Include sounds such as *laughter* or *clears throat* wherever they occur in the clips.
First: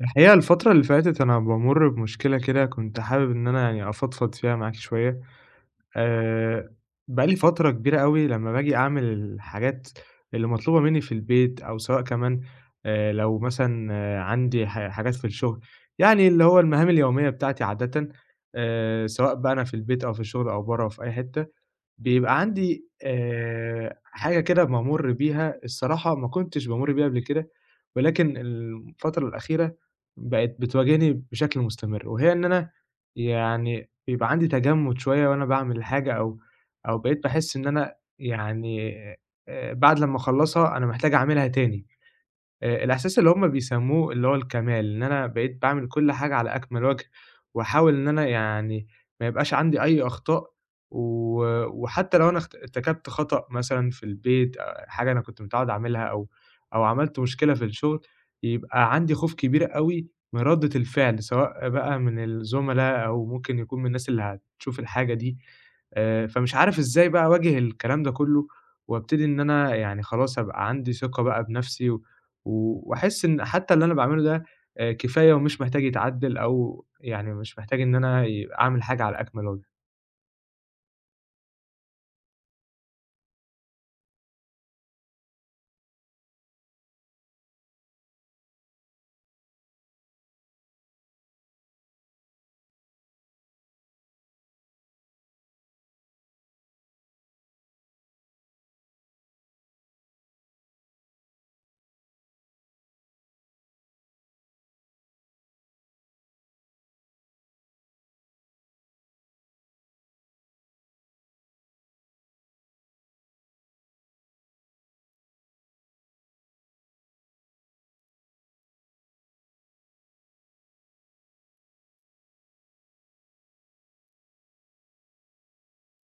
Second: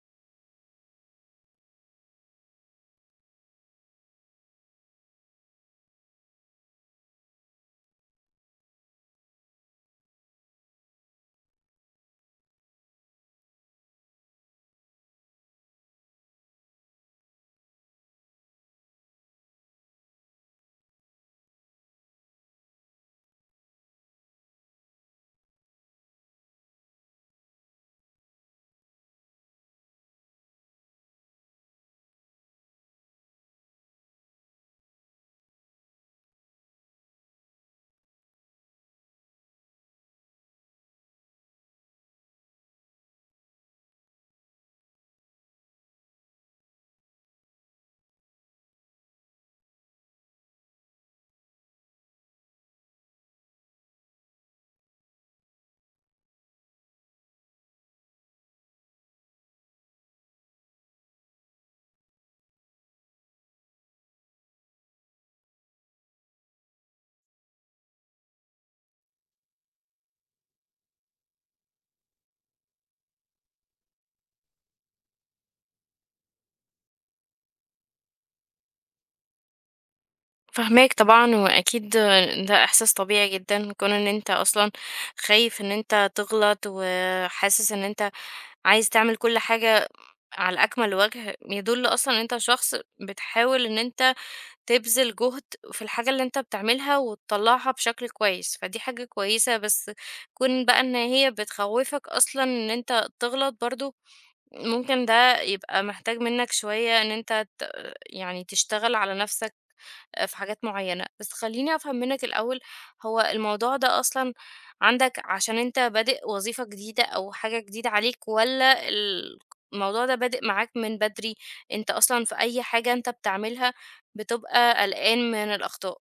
الحقيقة الفترة اللي فاتت أنا بامُر بمشكلة كده كنت حابب إن أنا يعني أفضفض فيها معاك شوية. آآ بقى لي فترة كبيرة أوي لمّا باجي أعمل الحاجات اللي مطلوبة منّي في البيت، أو سواء كمان لو مثلًا عندي حاجات في الشغل، يعني اللي هو المهام اليومية بتاعتي عادةً. سواء بقى أنا في البيت أو في الشغل أو برّه أو في أي حتّة، بيبقى عندي حاجة كده بامُر بيها. الصراحة ما كنتش بامُر بيها قبل كده، ولكن الفترة الأخيرة بقت بتواجهني بشكل مستمر، وهي إن أنا يعني بيبقى عندي تجمُّد شوية وأنا باعمل الحاجة، أو بقيت باحس إن أنا يعني بعد لمّا أخلّصها أنا محتاج أعملها تاني. الإحساس اللي هم بيسمّوه اللي هو الكمال، إن أنا بقيت باعمل كل حاجة على أكمل وجه، واحاول إن أنا يعني ما يبقاش عندي أي أخطاء، و وحتى لو أنا ارتكبت خطأ مثلًا في البيت، حاجة أنا كنت متعوّد أعملها، أو عملت مشكلة في الشغل، يبقى عندي خوف كبير أوي من ردّة الفعل، سواء بقى من الزملا أو ممكن يكون من الناس اللي هتشوف الحاجة دي. فمش عارف إزاي بقى أواجه الكلام ده كلّه، وابتدي إن أنا يعني خلاص أبقى عندي ثقة بقى بنفسي، و و وأحس إن حتى اللي أنا باعمله ده كفاية ومش محتاج يتعدّل، أو يعني مش محتاج إن أنا أعمل حاجة على أكمل وجه. فاهماك طبعًا، وأكيد ده إحساس طبيعي جدًا، كون إن أنت أصلًا خايف إن أنت تغلط، وحاسس إن أنت عايز تعمل كل حاجة على أكمل وجه، يدل أصلًا إن أنت شخص بتحاول إن أنت تبذل جهد في الحاجة اللي أنت بتعملها وتطلّعها بشكل كويس، فدي حاجة كويسة، بس كون بقى إن هي بتخوّفك أصلًا إن أنت تغلط برضه، ممكن ده يبقى محتاج منك شوية إن أنت يعني تشتغل على نفسك. في حاجات معيّنة. بس خلّيني أفهم منّك الأول، هو الموضوع ده أصلًا عندك عشان أنت بادئ وظيفة جديدة أو حاجة جديدة عليك والّا الموضوع ده بادئ معاك من بدري، أنت أصلًا في أي حاجة أنت بتعملها بتبقى قلقان من الأخطاء؟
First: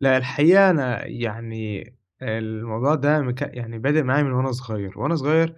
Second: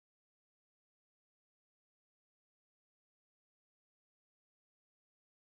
لأ، الحقيقة أنا يعني آه، الموضوع ده يعني بادئ معايا من وأنا صغير. وأنا صغير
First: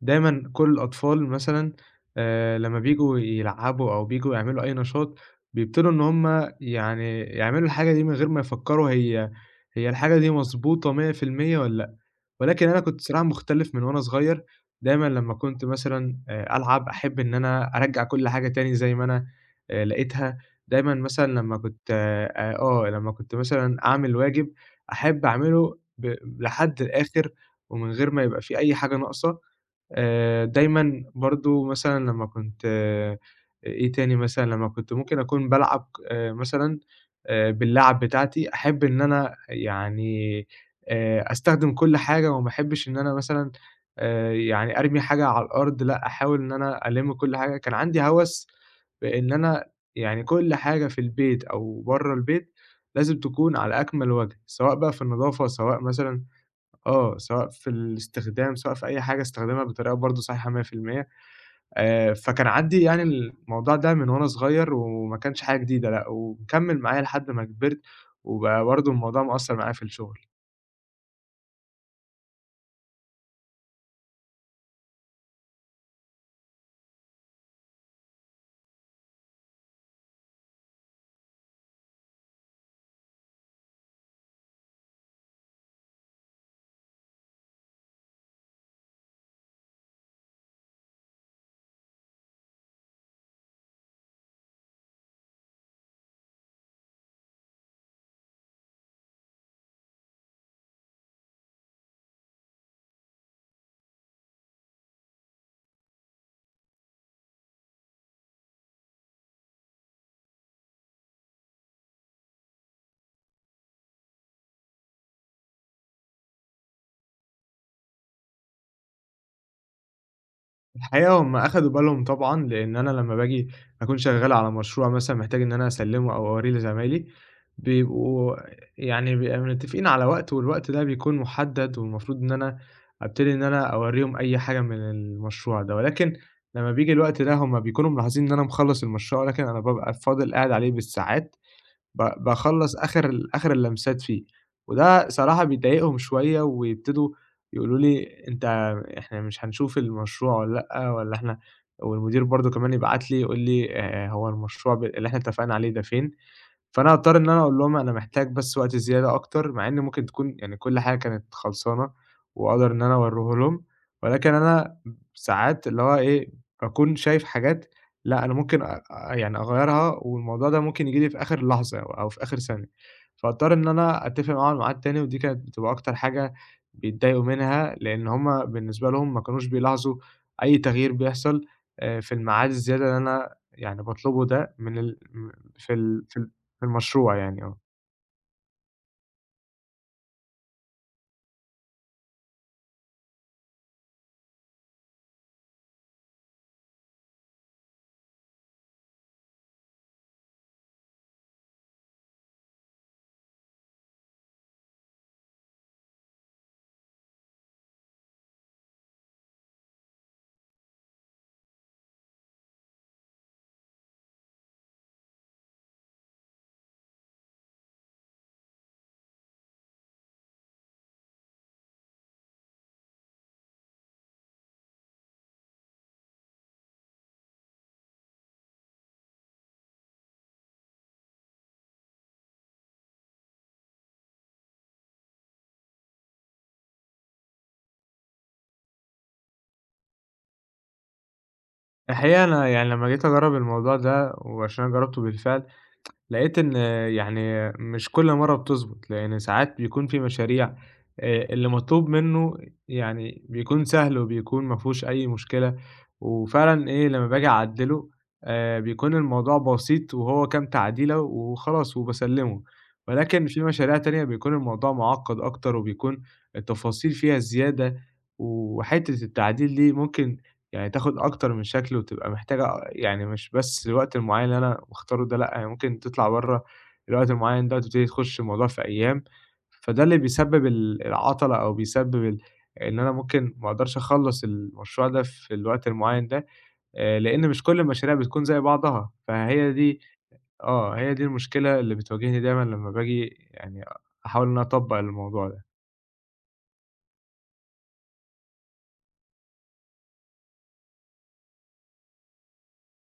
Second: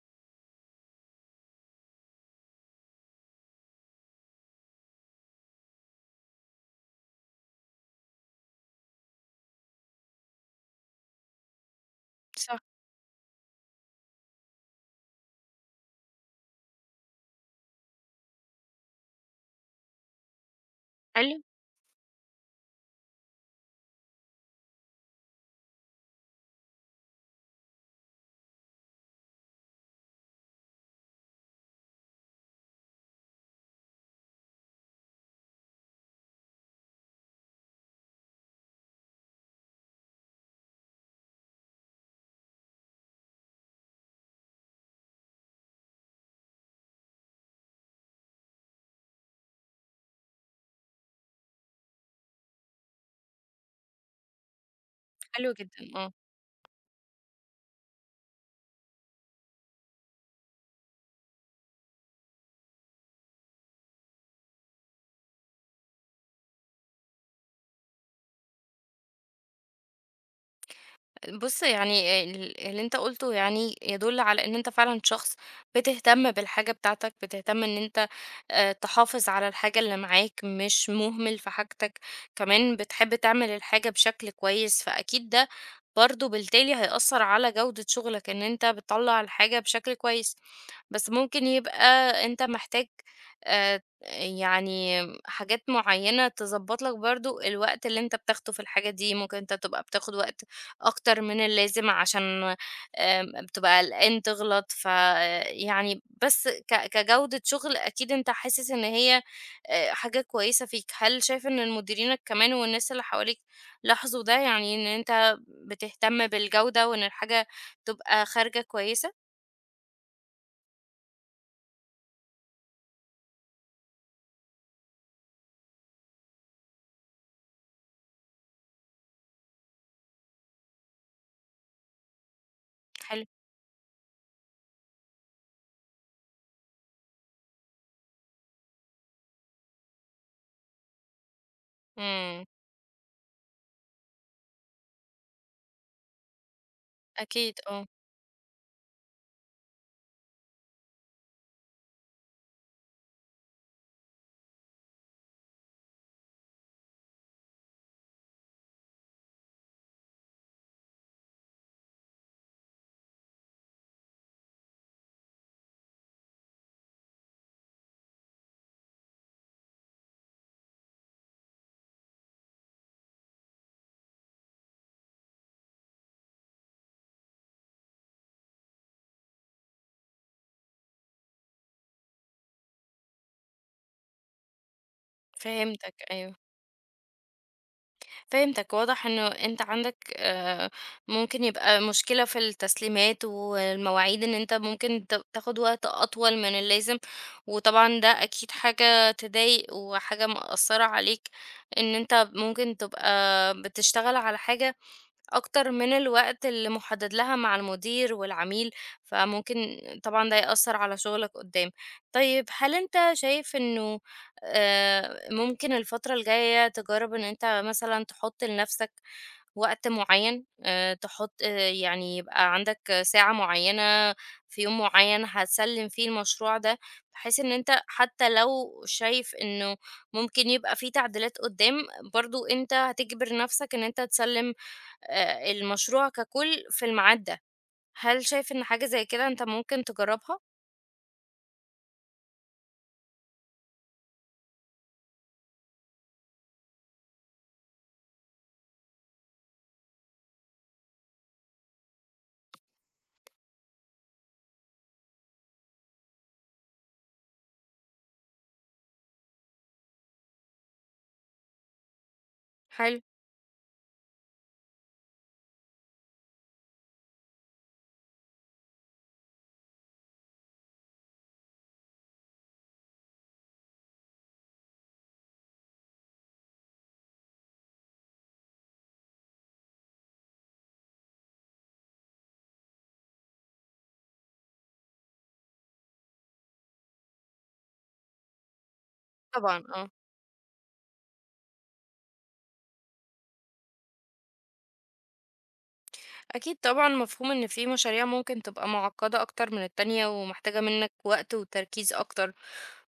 دايمًا كل الأطفال مثلًا لمّا بييجوا يلعبوا أو بييجوا يعملوا أي نشاط، بيبتدوا إن هم يعني يعملوا الحاجة دي من غير ما يفكّروا هي الحاجة دي مضبوطة 100% والّا. صح. ولكن أنا كنت صراحة مُختلِف من وأنا صغير، دايمًا لمّا كنت مثلًا ألعب، أحب إن أنا أرجّع كل حاجة تاني زي ما أنا لقيتها. دايمًا مثلًا حلو، لمّا كنت آه، آه، لمّا كنت مثلًا أعمل واجب، أحب أعمله لحد الآخِر ومن غير ما يبقى في أي حاجة ناقصة. دايمًا برضه مثلًا لمّا كنت إيه تاني مثلًا، لمّا كنت ممكن أكون بالعب مثلًا باللعب بتاعتي، أحب إن أنا يعني أستخدم كل حاجة، وما أحبّش إن أنا مثلًا يعني أرمي حاجة على الأرض، لأ أحاول إن أنا ألِم كل حاجة. كان عندي هَوَس بإن أنا يعني كل حاجة في البيت أو برّه البيت لازم تكون على أكمل وَجه، سواء بقى في النضافة، حلو سواء جدًا، آه. مثلًا آه، سواء في الاستخدام، سواء في أي حاجة أستخدمها بطريقة برضه صحيحة 100%. فكان عندي يعني الموضوع ده من وأنا صغير، وما كانش حاجة جديدة لأ، ومكمّل معايا لحد ما كبرت، وبقى برضه الموضوع مأثّر معايا في الشغل. بُص يعني اللي أنت قُلته يعني يدل على إن أنت فعلًا شخص بتهتم بالحاجة بتاعتك، بتهتم إن أنت تحافظ على الحاجة اللي معاك، مش مهمل في حاجتك، كمان بتحب تعمل الحاجة بشكل كويس، فأكيد ده برضه بالتالي هيأثّر على جودة شغلك، إن أنت بتطلّع الحاجة بشكل كويس. بس ممكن يبقى أنت محتاج آآ يعني حاجات معيّنة تضبّط لك برضه الوقت اللي أنت بتاخده في الحاجة دي، ممكن أنت تبقى بتاخد وقت أكتر من اللازم عشان بتبقى قلقان تغلط، فيعني بس كجودة شغل أكيد أنت حاسس إن هي حاجة كويسة فيك، هل شايف إن مديرينك كمان والناس اللي حواليك لاحظوا ده، يعني إن أنت بتهتم بالجودة وإن الحاجة تبقى خارجة كويسة؟ الحقيقة هم أخدوا بالهم طبعًا، لإن أنا لمّا باجي أكون شغّال على مشروع مثلًا محتاج إن أنا أسلِّمه أو أوريه لزمايلي، بيبقوا يعني بيبقى متّفقين على وقت، والوقت ده بيكون محدد، والمفروض إن أنا حلو، أبتدي إن أنا أورّيهم أي حاجة من المشروع ده. ولكن لمّا بييجي الوقت ده هم بيكونوا ملاحظين إن أنا مخلّص المشروع، ولكن أنا بابقى فاضل قاعد عليه بالساعات، إمم، باخلّص آخر اللمسات فيه. وده صراحة بيضايقهم شوية، ويبتدوا أكيد يقولوا آه، لي: "أنت، إحنا مش هنشوف المشروع والّا لأ، والّا إحنا". والمدير برضه كمان يبعت لي يقول لي: هو المشروع اللي إحنا اتفقنا عليه ده فين؟". فأنا هاضطر إن أنا أقول لهم أنا محتاج بس وقت زيادة أكتر، مع إن ممكن تكون يعني كل حاجة كانت خلصانة وأقدر إن أنا أورّيه لهم. ولكن أنا ساعات اللي هو إيه، باكون شايف حاجات، لأ، أنا ممكن أ أ يعني أغيّرها، والموضوع ده ممكن ييجي لي في آخر لحظة أو في آخر ثانية، فاضطر إن أنا أتّفق معاهم على ميعاد تاني. ودي كانت بتبقى أكتر حاجة بيتضايقوا منها، لإن هم بالنسبة لهم ما كانوش بيلاحظوا أي تغيير بيحصل في الميعاد الزيادة اللي أنا يعني باطلبه ده، من ال م في فهمتك، ال في ال أيوه. في المشروع يعني آه. فهمتك واضح انه انت عندك آه، ممكن يبقى مشكلة في التسليمات والمواعيد ان انت ممكن تاخد وقت اطول من اللازم وطبعا ده اكيد حاجة تضايق وحاجة مأثرة عليك ان انت ممكن تبقى بتشتغل على حاجة أكتر من الوقت اللي مُحدد لها مع المدير والعميل، فممكن طبعًا ده يأثّر على شغلك قدّام. طيب هل أنت شايف إنه ممكن الفترة الجاية تجرّب إن أنت مثلًا تحُط لنَفْسك وقت معيّن، تحُط آه، يعني يبقى عندك ساعة معيّنة في يوم معيّن هتسلِّم فيه المشروع ده، بحيث إن أنت حتّى لو شايف إنه ممكن يبقى في تعديلات قدّام، برضه أنت هتجبر نَفْسك إن أنت تسلِّم المشروع ككل في الميعاد ده، هل شايف إن حاجة زي كده أنت ممكن تجرّبها؟ الحقيقة أنا يعني لمّا جيت أجرّب الموضوع ده، وعشان أنا جرّبته بالفعل، لقيت إن يعني مش كل مرّة بتضبط، لإن ساعات بيكون في مشاريع اللي مطلوب منّه يعني بيكون سهل، وبيكون ما فيهوش أي مشكلة، وفعلًا إيه، لمّا باجي أعدّله بيكون الموضوع بسيط، وهو كام تعديلة وخلاص وباسلّمه. حلو. ولكن في مشاريع تانية بيكون الموضوع معقّد أكتر، وبيكون التفاصيل فيها زيادة، وحتّة التعديل دي ممكن يعني تاخد أكتر من شكل، وتبقى محتاجة يعني مش بس الوقت المعيّن اللي أنا باختاره ده، لأ، هي ممكن تطلع برّه الوقت المعيّن ده، وتبتدي تخُش الموضوع في أيام. فده اللي بيسبب العَطَلة، أو بيسبب إن أنا ممكن ما أقدرش أخلّص المشروع ده في الوقت المعيّن ده. لإن مش كل المشاريع بتكون زي بعضها، فهي طبعًا دي آه. آه، هي دي المشكلة اللي بتواجهني دايمًا لمّا باجي يعني أحاول إن أنا أطبّق الموضوع ده. أكيد طبعًا مفهوم إن في مشاريع ممكن تبقى مُعقّدة أكتر من التانية ومحتاجة منّك وقت وتركيز أكتر،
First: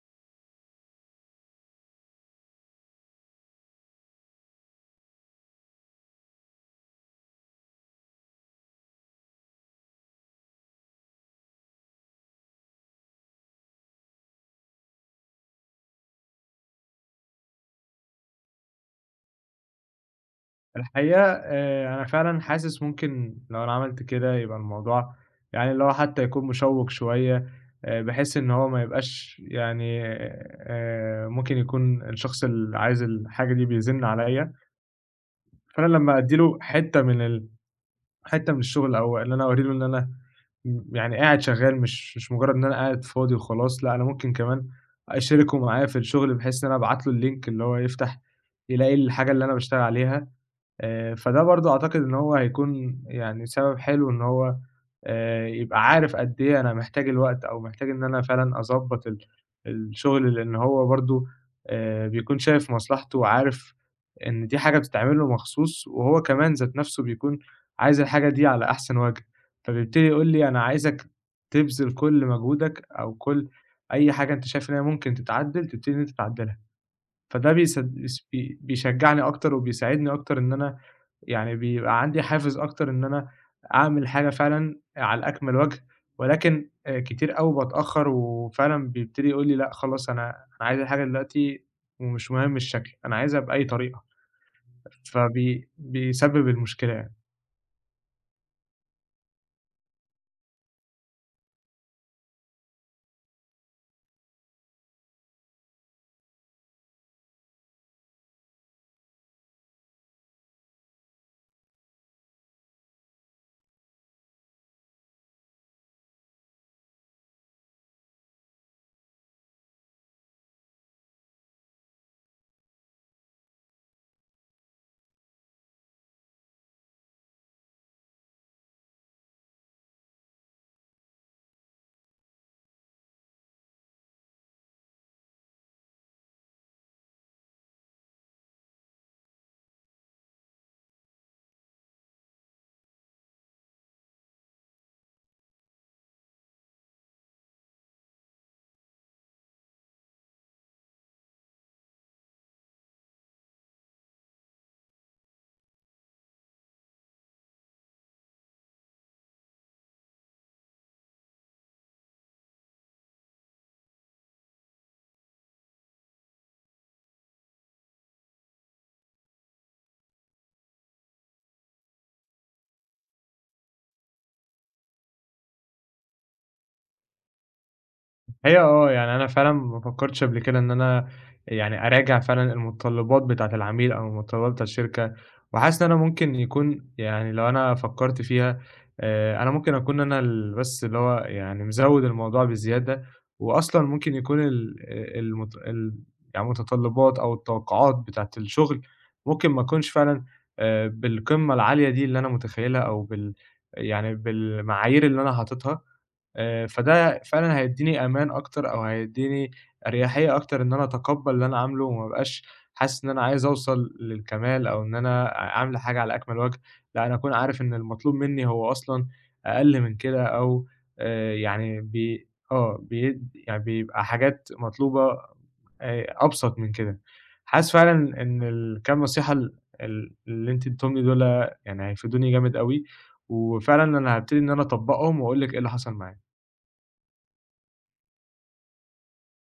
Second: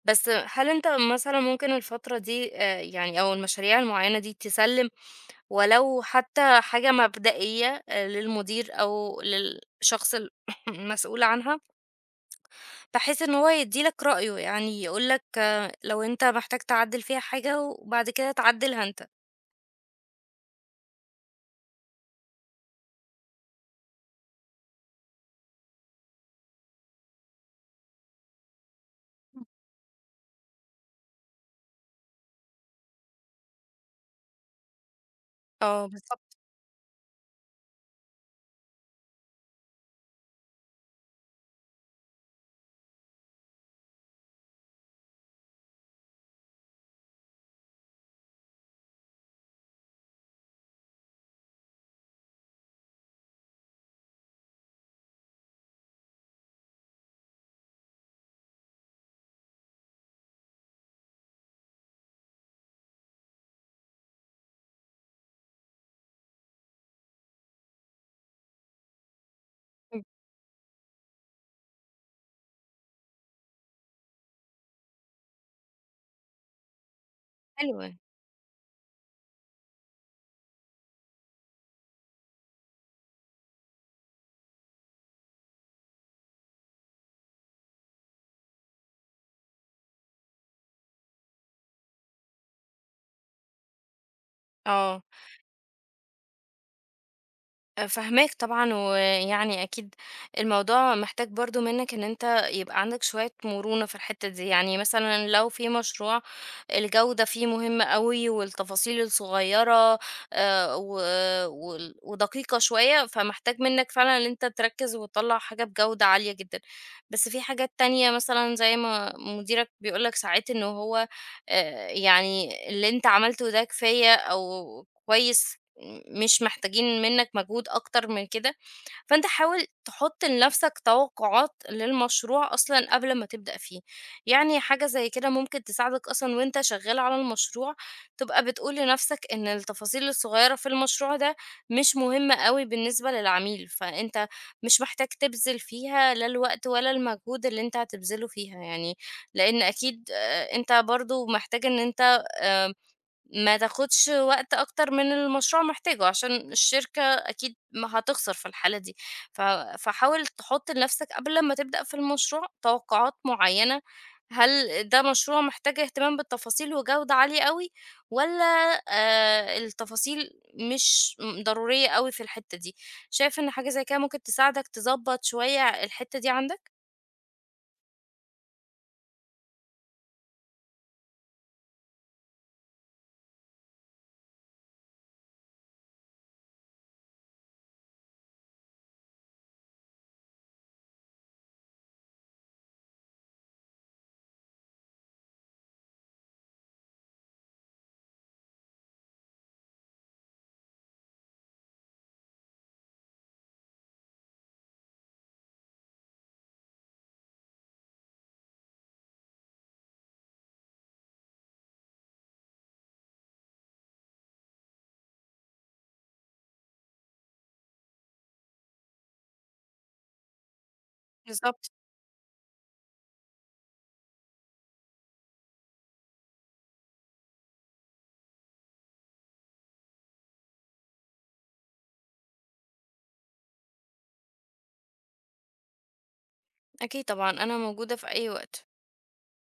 بس هل أنت مثلًا ممكن الفترة دي يعني أو المشاريع المعيّنة دي تسلِّم ولو حتى حاجة مبدئية للمدير أو للشخص *clears throat* *laughs* المسؤول عنها؟ بحيث إن هو يدّي لك رأيه، يعني يقول لك لو أنت محتاج تعدّل فيها حاجة وبعد كده تعدّلها أنت. الحقيقة أنا فعلًا حاسس ممكن لو أنا عملت كده يبقى الموضوع يعني اللي هو حتى يكون مشوّق شوية، بحيث إن هو ما يبقاش يعني ممكن يكون الشخص اللي عايز الحاجة دي بيزن عليَّ. آه فأنا لمّا أدّي بالضبط، له حتة من الشغل، أو إن أنا أورّي له إن أنا يعني قاعد شغّال، مش مجرّد إن أنا قاعد فاضي وخلاص، لأ، أنا ممكن كمان أشاركه معايا في الشغل، بحيث إن أنا أبعت له الlink اللي هو يفتح يلاقي الحاجة اللي أنا باشتغل عليها. فده برضه أعتقد إن هو هيكون يعني سبب حلو إن هو يبقى عارف قد إيه أنا محتاج الوقت، أو محتاج إن أنا فعلًا أضبّط الشغل، لإن هو برضه بيكون شايف مصلحته، وعارف إن دي حاجة بتتعمل له مخصوص، وهو كمان ذات نَفْسه بيكون عايز الحاجة دي على أحسن وجه. فبيبتدي يقول لي أنا عايزك تبذل كل مجهودك، أو كل أي حاجة أنت شايف إن هي ممكن تتعدّل، تبتدي إن أنت تعدّلها. فده حلو. بيسد يعني. بيس بي بيشجّعني أكتر وبيساعدني أكتر، إن أنا يعني بيبقى عندي حافز أكتر إن أنا أعمل حاجة فعلًا على أكمل وجه. ولكن كتير أوي باتأخّر، وفعلًا بيبتدي يقول لي لأ خلاص، أنا عايز الحاجة دلوقتي، ومش مهم الشكل، أنا عايزها بأي طريقة، آه. بيسبب المشكلة يعني. أ فاهماك طبعًا، ويعني أكيد الموضوع محتاج برضه منّك إن أنت يبقى عندك شوية مرونة في الحتّة دي، يعني مثلًا لو في مشروع الجودة فيه مهمة أوي والتفاصيل الصغيّرة و وال ودقيقة شوية، فمحتاج منّك فعلًا إن أنت تركّز وتطلّع حاجة بجودة عالية جدًا. بس في حاجات تانية مثلًا زي ما مديرك بيقول لك ساعات إن هو يعني اللي أنت عملته ده كفاية أو كويس مش محتاجين منك مجهود أكتر من كده، فأنت حاول تحط لنفسك توقعات للمشروع أصلًا قبل ما تبدأ فيه، يعني حاجة زي كده ممكن تساعدك أصلًا وأنت شغال على المشروع، تبقى بتقول لنفسك إن التفاصيل الصغيرة في المشروع ده مش مهمة أوي بالنسبة للعميل، فأنت مش محتاج تبذل فيها لا الوقت ولا المجهود اللي أنت هتبذله فيها يعني، لأن أكيد أنت برضه محتاج إن أنت آآ ما تاخدش وقت أكتر من المشروع محتاجه، عشان الشركة أكيد ما هتخسر في الحالة دي، ف فحاول تحط لنفسك قبل أمّا تبدأ في المشروع توقعات معيّنة، هل ده مشروع محتاج اهتمام بالتفاصيل وجودة عالية أوي والّا التفاصيل مش ضرورية أوي في الحتّة دي؟ شايف إن حاجة زي كده ممكن تساعدك تضبّط شوية الحتّة دي عندك؟ هي آه، يعني أنا فعلًا ما فكّرتش قبل كده إن أنا يعني أراجع فعلًا المتطلّبات بتاعة العميل أو المتطلّبات بتاعة الشركة. وحاسس إن أنا ممكن يكون يعني لو أنا فكّرت فيها أنا ممكن أكون أنا بس اللي هو يعني مزوّد الموضوع بزيادة. وأصلًا ممكن يكون ال المت ال يعني المتطلّبات أو التوقعات بتاعة الشغل، ممكن ما أكونش فعلًا بالقمة العالية دي اللي أنا متخيّلها، أو يعني بالمعايير اللي أنا حاططها. فده فعلًا هيدّيني أمان أكتر، أو هيدّيني أريحية أكتر، إن أنا أتقبّل اللي أنا عامله وما أبقاش حاسس إن أنا عايز أوصل للكمال، أو إن أنا عامل حاجة على أكمل وجه. لأ، أنا أكون عارف إن المطلوب منّي هو أصلًا أقل من كده، أو بالضبط. يعني بي آه، بي يعني بيبقى حاجات مطلوبة أبسط من كده. حاسس فعلًا إن الكام نصيحة ال ال اللي أنتِ اديتيهم لي دُول يعني هيفيدوني جامد أوي، وفعلًا أنا هابتدي إن أنا أطبّقهم وأقول لِك إيه اللي حصل معايا. أكيد طبعًا، أنا موجودة في أي وقت.